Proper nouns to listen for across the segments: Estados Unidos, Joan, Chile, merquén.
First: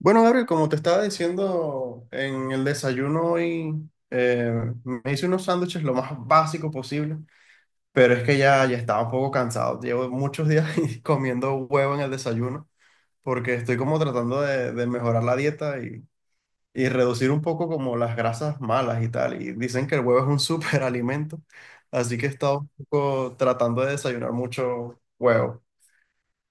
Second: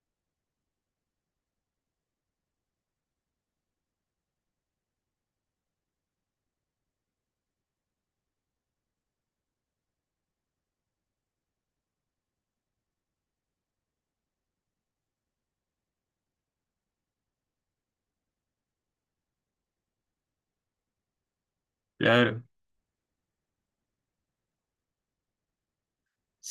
Bueno, Gabriel, como te estaba diciendo en el desayuno hoy, eh, me hice unos sándwiches lo más básico posible, pero es que ya estaba un poco cansado. Llevo muchos días comiendo huevo en el desayuno porque estoy como tratando de mejorar la dieta y reducir un poco como las grasas malas y tal. Y dicen que el huevo es un superalimento, así que he Claro, estado un poco tratando de desayunar mucho huevo.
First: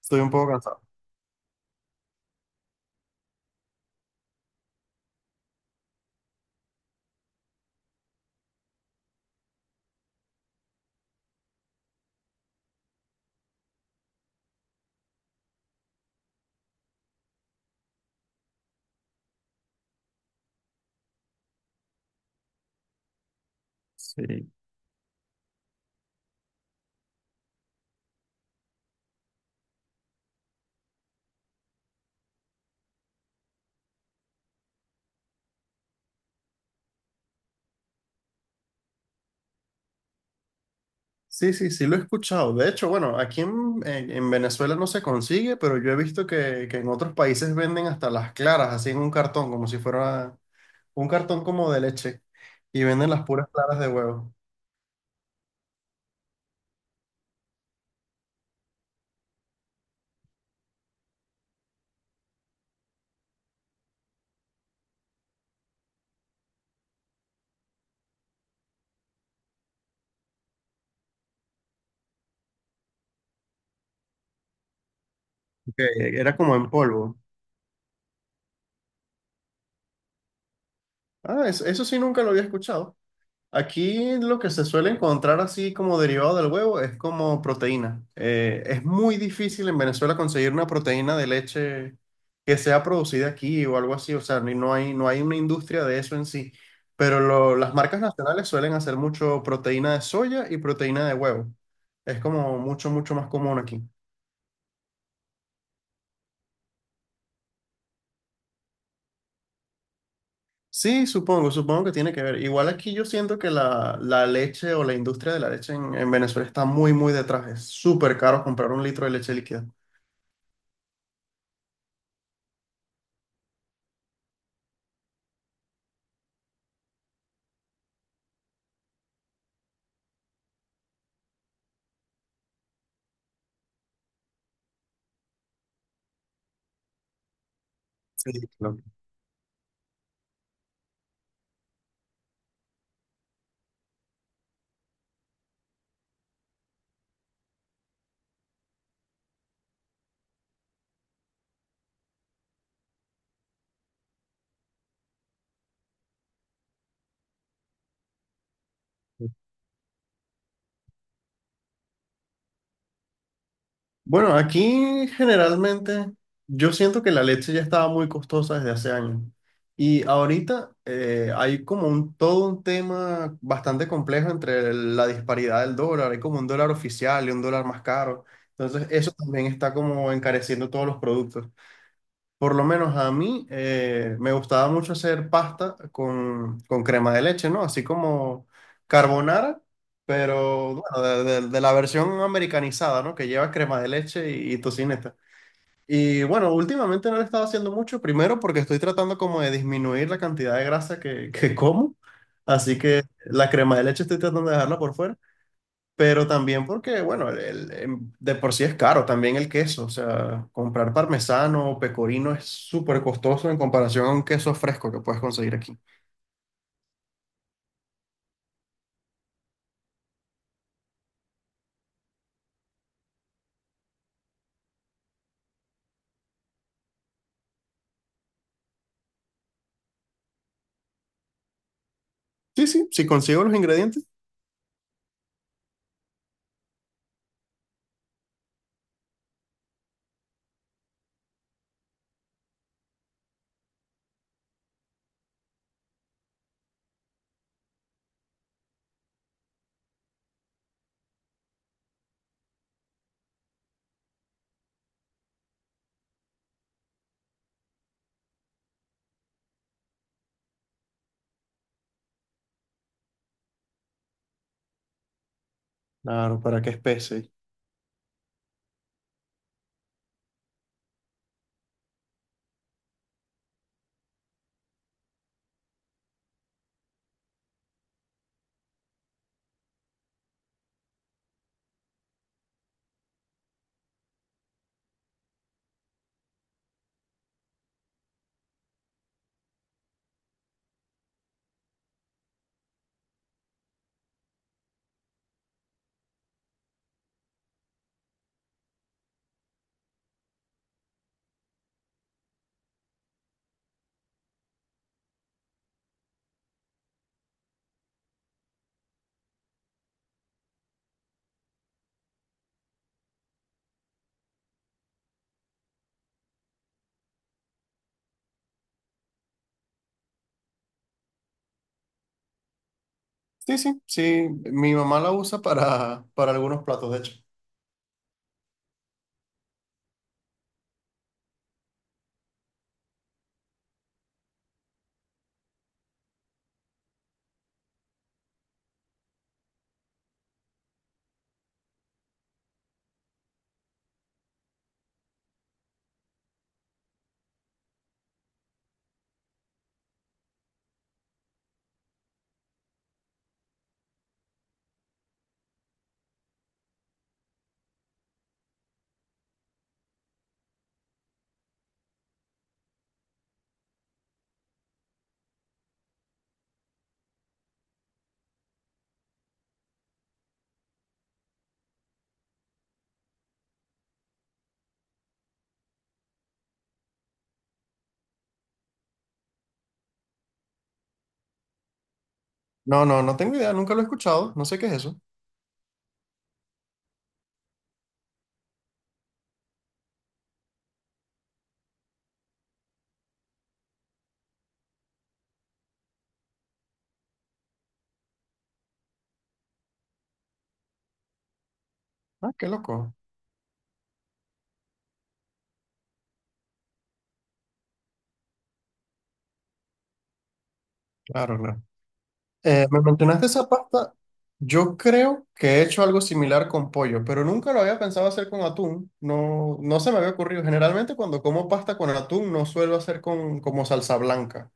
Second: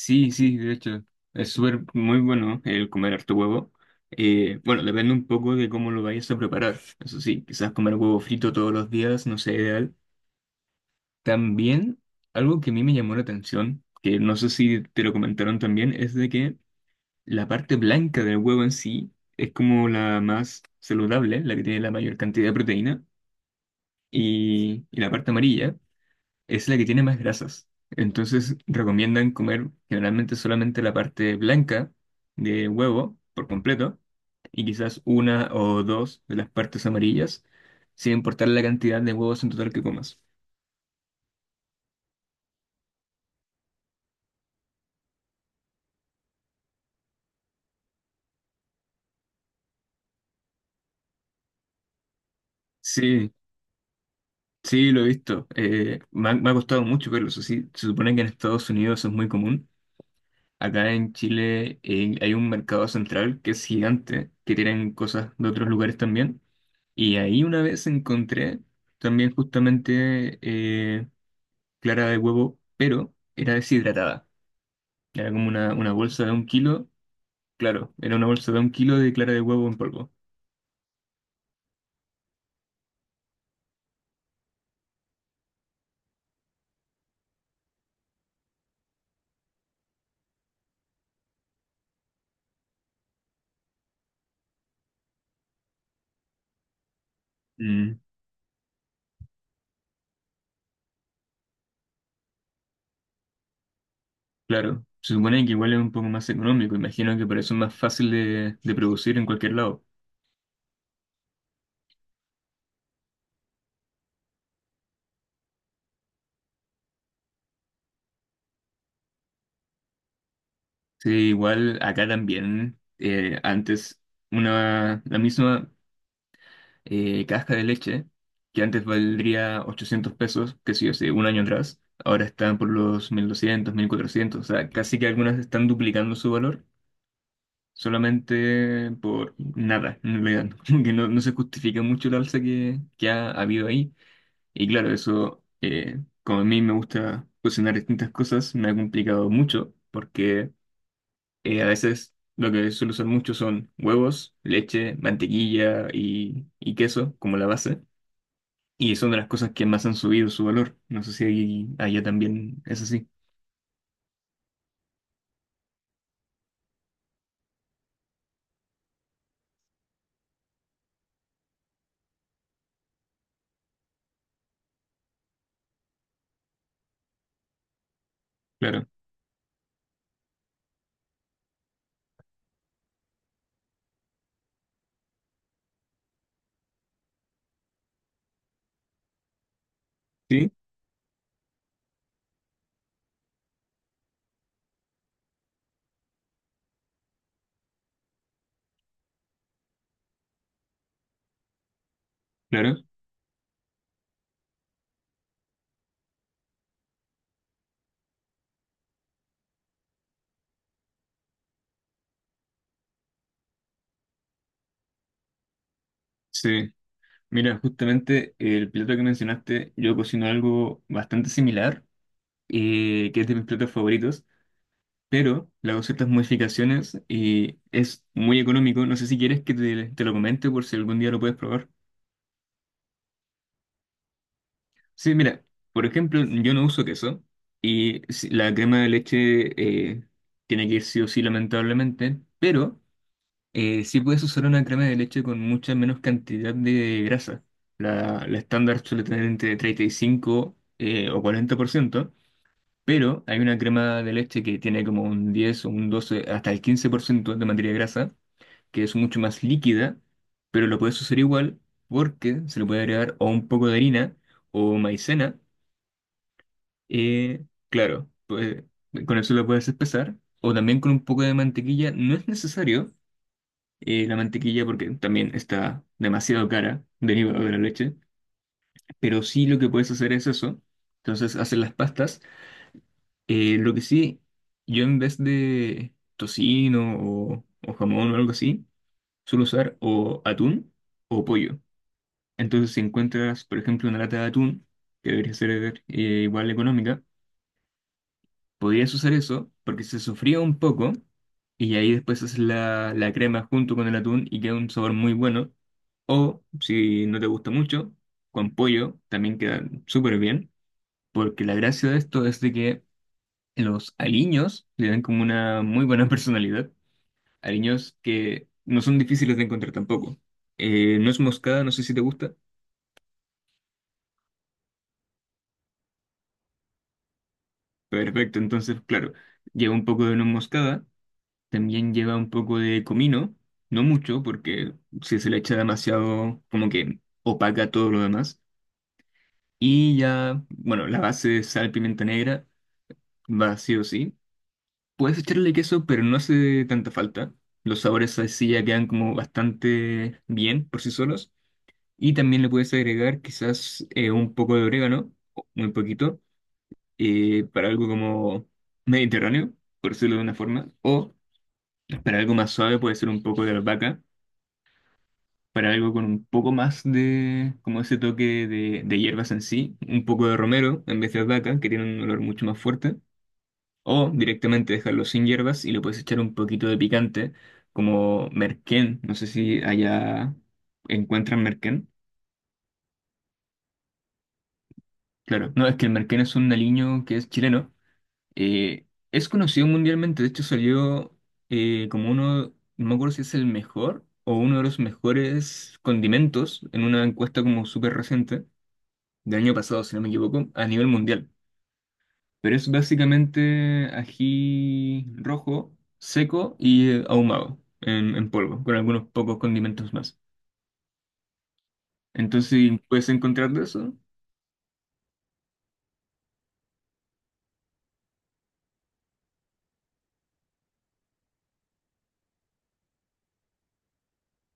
Estoy un poco sí, de cansado. hecho, es súper muy bueno el comer harto huevo. Bueno, depende un poco de cómo lo vayas a preparar. Eso sí, quizás comer huevo frito todos los días no sea ideal. También, algo que a mí me llamó la atención, que no sé si te lo comentaron también, es de que la parte blanca del huevo en sí es como la más saludable, la que tiene la mayor cantidad de proteína, Sí. y la parte amarilla es la que tiene más grasas. Entonces recomiendan comer generalmente solamente la parte blanca de huevo por completo y quizás una o dos de las partes amarillas, sin importar la cantidad de huevos en total que comas. Sí, sí, sí, lo he escuchado. De hecho, bueno, aquí en Venezuela no se consigue, pero yo he visto que en otros países venden hasta las claras, así en un cartón, como si fuera un cartón como de leche, y venden las Sí, puras claras de huevo. sí, lo he visto. Me ha costado mucho verlo, eso sí. Se supone que en Estados Unidos es muy común. Acá en Chile hay un mercado central que es gigante, que tienen cosas de otros lugares también. Y ahí una vez encontré también justamente clara de huevo, pero era deshidratada. Era como Ok, una bolsa de era un como en kilo, polvo. claro, era una bolsa de un kilo de clara de huevo en polvo. Ah, eso sí nunca lo había escuchado. Aquí lo que se suele encontrar así como derivado del huevo es como proteína. Es muy difícil en Venezuela conseguir una proteína de leche que sea producida aquí o algo así. O sea, no hay, no hay una industria de eso en sí. Pero las Mm, marcas nacionales suelen hacer mucho proteína de soya y proteína de huevo. Es como mucho, mucho más común aquí. claro, se supone que igual es un poco más económico, imagino que por eso es más fácil de producir en cualquier lado. Sí, supongo que tiene que ver. Igual aquí yo siento que la leche o la industria de la leche en Venezuela está muy, muy detrás. Es súper caro comprar un litro de leche líquida. Sí, igual acá también, antes una, la misma... casca de leche, que antes valdría 800 pesos, que sí, hace un año atrás, ahora están por los 1.200 1.400, o sea, casi que algunas están duplicando su valor Sí, claro. solamente por nada, en realidad, como que no se justifica mucho el alza que ha habido ahí. Y claro, eso, como a mí me gusta cocinar distintas cosas, me ha complicado mucho, porque a veces... Lo que suelo usar mucho son huevos, leche, mantequilla y queso como la base. Y son de las cosas que más han subido su valor. No sé si allá también es así. Bueno, aquí generalmente yo siento que la leche ya estaba muy costosa desde hace años. Y ahorita hay como un, todo un tema bastante complejo entre la disparidad del dólar. Hay como un dólar oficial y un dólar más caro. Claro. Entonces eso también está como encareciendo todos los productos. Por lo menos a mí me gustaba mucho hacer pasta con crema de leche, ¿no? Así como carbonara, Sí, pero bueno, de la versión americanizada, ¿no? Que lleva crema de leche y tocineta. Y bueno, últimamente no lo he estado haciendo mucho, primero porque estoy tratando como de disminuir la cantidad de grasa que como, así claro. que la crema de leche estoy tratando de dejarla por fuera, pero también porque, bueno, de por sí es caro también el queso. O sea, comprar parmesano o pecorino es súper costoso en comparación a un queso fresco que puedes conseguir aquí. Sí. Mira, justamente el plato que mencionaste, yo cocino algo bastante similar, que es de mis platos favoritos, pero le hago ciertas modificaciones y es muy económico. No sé si quieres que te lo comente por si algún día lo puedes probar. Sí, sí, si consigo los ingredientes. Sí, mira, por ejemplo, yo no uso queso y la crema de leche tiene que ir sí o sí, lamentablemente, pero... sí puedes usar una crema de leche con mucha menos cantidad de grasa. La estándar suele tener entre 35 o 40%, pero hay una crema de leche que tiene como un 10 o un 12 hasta el 15% de materia grasa, que es mucho más líquida, pero lo puedes usar igual porque se le puede agregar o un poco de harina o maicena. Claro, ¿para qué especie? Claro, pues, con eso lo puedes espesar. O también con un poco de mantequilla, no es necesario la mantequilla porque también está demasiado cara derivada de la leche. Pero sí lo que puedes hacer es eso. Entonces hacer las pastas. Lo que sí, yo en vez de tocino o jamón o algo así, suelo usar o atún o pollo. Entonces si encuentras, por ejemplo, una lata de atún, que debería ser igual económica, podrías usar eso porque se sofría un poco y ahí después haces la crema junto con el atún y queda un sabor muy bueno. O si no te gusta mucho, con pollo también queda súper bien, porque la gracia de esto es de que los aliños le dan como una muy buena personalidad. Aliños que no son difíciles de encontrar tampoco. No es moscada, no sé si te gusta. Sí, sí, sí. Mi mamá la usa para algunos platos, de hecho. Perfecto, entonces claro, lleva un poco de nuez moscada. También lleva un poco de comino, no mucho, porque si se le echa demasiado, como que opaca todo lo demás. Y ya, bueno, la base de sal, pimienta negra, va sí o sí. Puedes echarle queso, pero no hace tanta falta. Los sabores así ya quedan como bastante bien por sí solos. Y también le puedes agregar quizás un poco de orégano, o muy poquito, para algo como mediterráneo, por decirlo de una forma. O para algo más suave puede ser un poco de albahaca, para algo con un poco más de, como ese toque de hierbas en sí, un poco de romero en vez de albahaca, que tiene un olor mucho más fuerte, o directamente dejarlo sin hierbas y le puedes echar un poquito de picante, como merquén, no sé si allá encuentran merquén. No, no, no tengo idea, nunca lo he escuchado. No sé qué es eso. Claro, no, es que el merquén es un aliño que es chileno, eh, es conocido mundialmente, de hecho salió como uno, no me acuerdo si es el mejor o uno de los mejores condimentos en una encuesta como súper reciente del año pasado, si no me equivoco, a nivel mundial. Ah, qué Pero es loco. básicamente ají rojo, seco y ahumado en polvo, con algunos pocos condimentos más. Claro, claro. Entonces, Me ¿puedes mencionaste esa encontrar de eso? pasta. Yo creo que he hecho algo similar con pollo, pero nunca lo había pensado hacer con atún. No, no se me había ocurrido. Generalmente cuando como pasta con atún no suelo hacer con como salsa blanca.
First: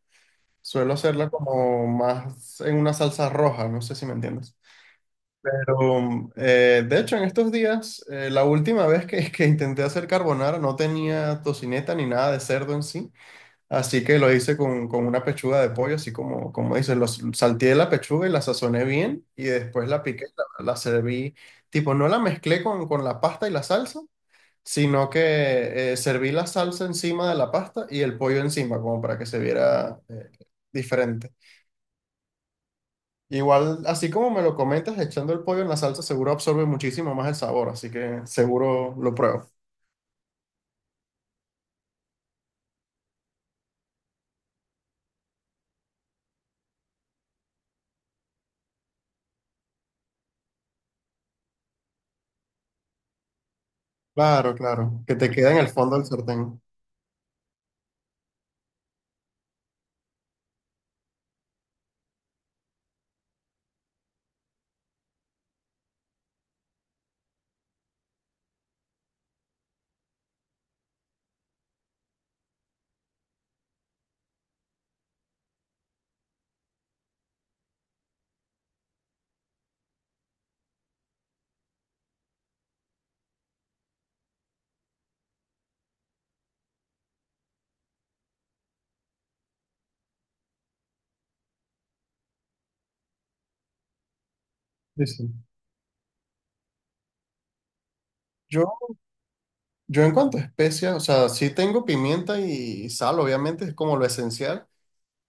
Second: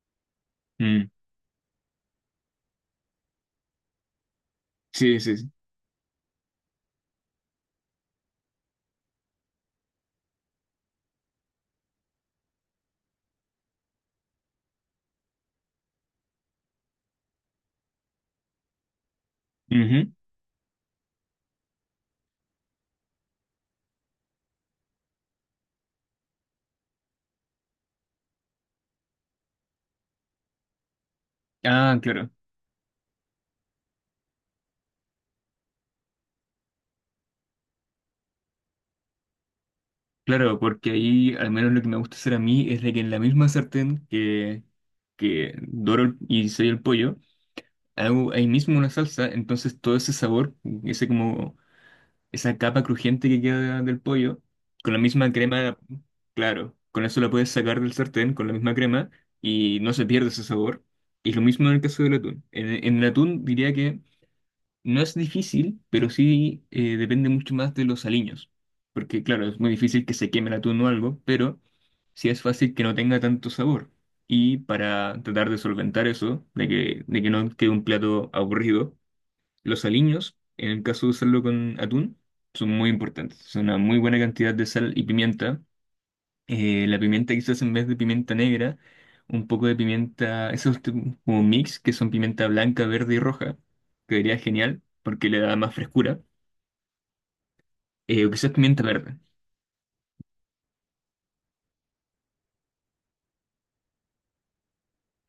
Suelo Mm. hacerla como más en una salsa roja. No sé si me entiendes. Sí, sí, sí. Pero, de hecho, en estos días, la última vez que, que intenté hacer carbonara no tenía tocineta ni nada de cerdo en sí, así que lo hice con una pechuga de pollo, así como, como dices, lo salteé la pechuga y la sazoné bien y después la Ujú. piqué, la serví, tipo, no la mezclé con la pasta y la salsa, sino que serví la salsa encima de la pasta y el pollo encima, como para que se viera diferente. Ah, claro. Igual, así como me lo comentas, echando el pollo en la salsa seguro absorbe muchísimo más el sabor, así que seguro lo pruebo. Claro, porque ahí al menos lo que me gusta hacer a mí es de que en la misma sartén que doro y sello el pollo, hago ahí mismo una salsa, entonces todo ese sabor, ese como esa capa crujiente que queda del pollo, Claro, con la claro, que te misma queda en el crema, fondo del sartén. claro, con eso la puedes sacar del sartén, con la misma crema, y no se pierde ese sabor. Y lo mismo en el caso del atún. En el atún diría que no es difícil, pero sí depende mucho más de los aliños. Porque claro, es muy difícil que se queme el atún o algo, pero sí es fácil que no tenga tanto sabor. Y para tratar de solventar eso, de que no quede un plato aburrido, los aliños, en el caso de usarlo con atún, son muy importantes. Son una muy buena cantidad de sal y pimienta. La pimienta quizás en vez de pimienta negra, un poco de pimienta, esos como mix, que son pimienta blanca, verde y roja, quedaría genial Sí, porque sí. le da más frescura. O quizás Yo, pimienta verde, yo en cuanto a especias, o sea, sí tengo pimienta y sal, obviamente, es como lo esencial,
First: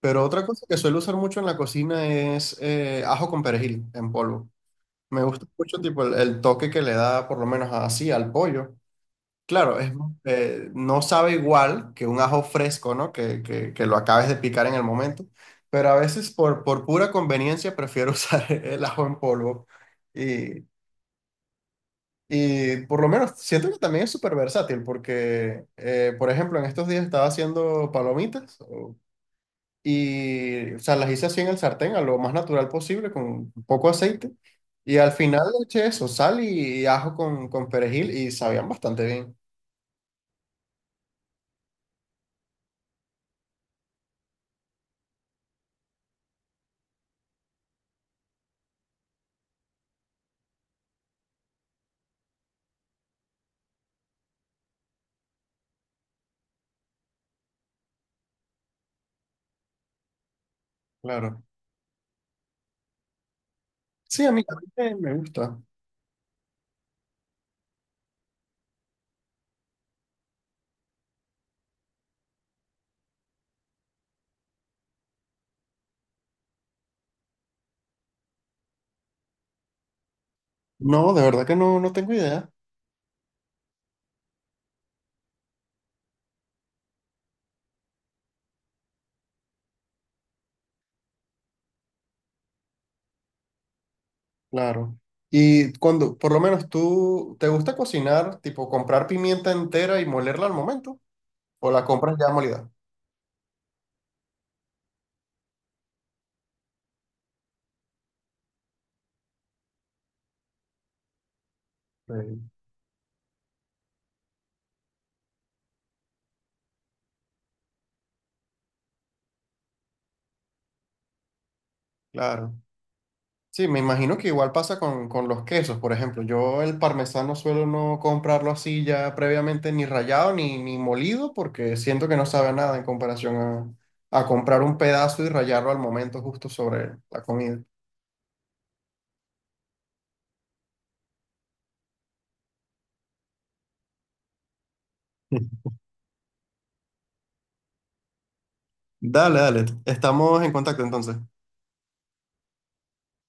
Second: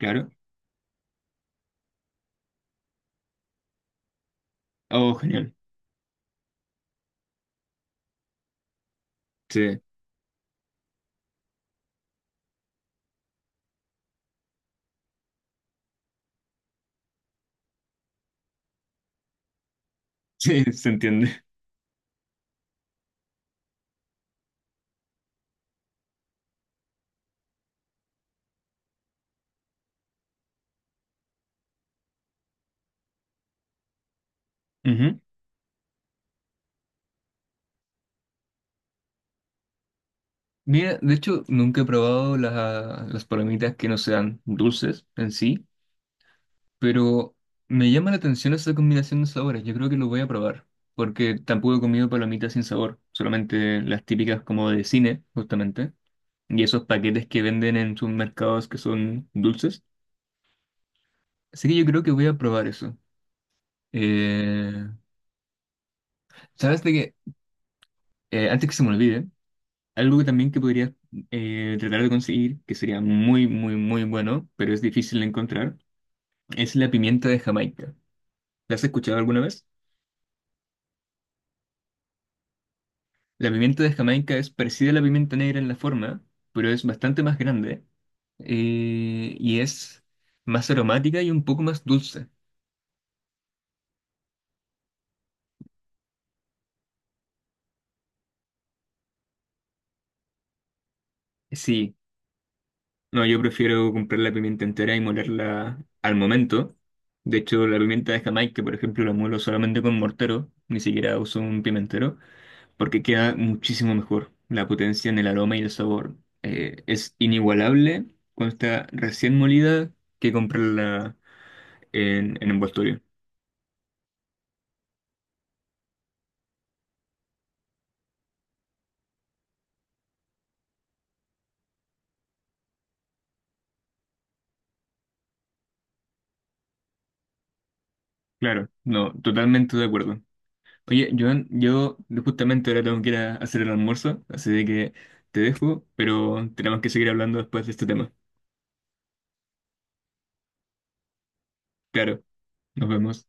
pero otra cosa que suelo usar mucho en la cocina es ajo con perejil en polvo. Oh, Me gusta genial. mucho tipo el toque que le da por lo menos así al pollo. Claro, Sí, es, no sabe igual que un ajo fresco, ¿no? Que, que lo acabes de picar en el momento, pero a veces por pura conveniencia prefiero usar el ajo en polvo. sí, Y, se entiende. y por lo menos siento que también es súper versátil porque, por ejemplo, en estos días estaba haciendo y, o sea, las hice así en el sartén, a lo más natural posible, con poco aceite. Y al Ujú. final le eché eso, sal ajo con perejil y sabían bastante bien, Mira, de hecho, nunca he probado las palomitas que no sean dulces en sí. Pero me llama la atención esa combinación de sabores. Yo creo que lo voy a probar. Porque tampoco he comido palomitas sin sabor. Solamente las típicas como de cine, justamente. Y esos paquetes que venden en sus mercados que son dulces. claro. Así que yo creo que voy a probar eso. Sí, a mí Eh, también me gusta. ¿Sabes de qué? Antes que se me olvide, algo que también que podrías tratar de conseguir, que sería muy, muy, muy bueno, pero es difícil de encontrar, es la pimienta de Jamaica. ¿La has escuchado alguna vez? No, de verdad que no, no tengo idea. La pimienta de Jamaica es parecida a la pimienta negra en la forma, pero es bastante más grande y es más aromática y un poco más dulce. Claro. Y cuando, por lo menos tú, ¿te gusta cocinar, tipo comprar pimienta entera y molerla al momento? ¿O la Sí, compras ya molida? no, yo prefiero comprar la pimienta entera y molerla al momento. De hecho, la pimienta de Jamaica, por ejemplo, la muelo solamente con mortero, ni siquiera uso un pimentero, Sí. porque queda muchísimo mejor. La potencia en el aroma y el sabor es inigualable cuando está recién molida que comprarla en Claro. envoltorio. Sí, me imagino que igual pasa con los quesos, por ejemplo. Yo el parmesano suelo no comprarlo así ya previamente ni rallado ni molido porque siento que no sabe a nada en comparación a comprar un pedazo y rallarlo al momento justo sobre la comida. Claro, no, totalmente de acuerdo. Oye, Joan, yo justamente ahora tengo que ir a hacer el almuerzo, así de que te dejo, pero tenemos que seguir hablando después de este tema. Dale, dale. Estamos en contacto entonces. Claro, nos vemos.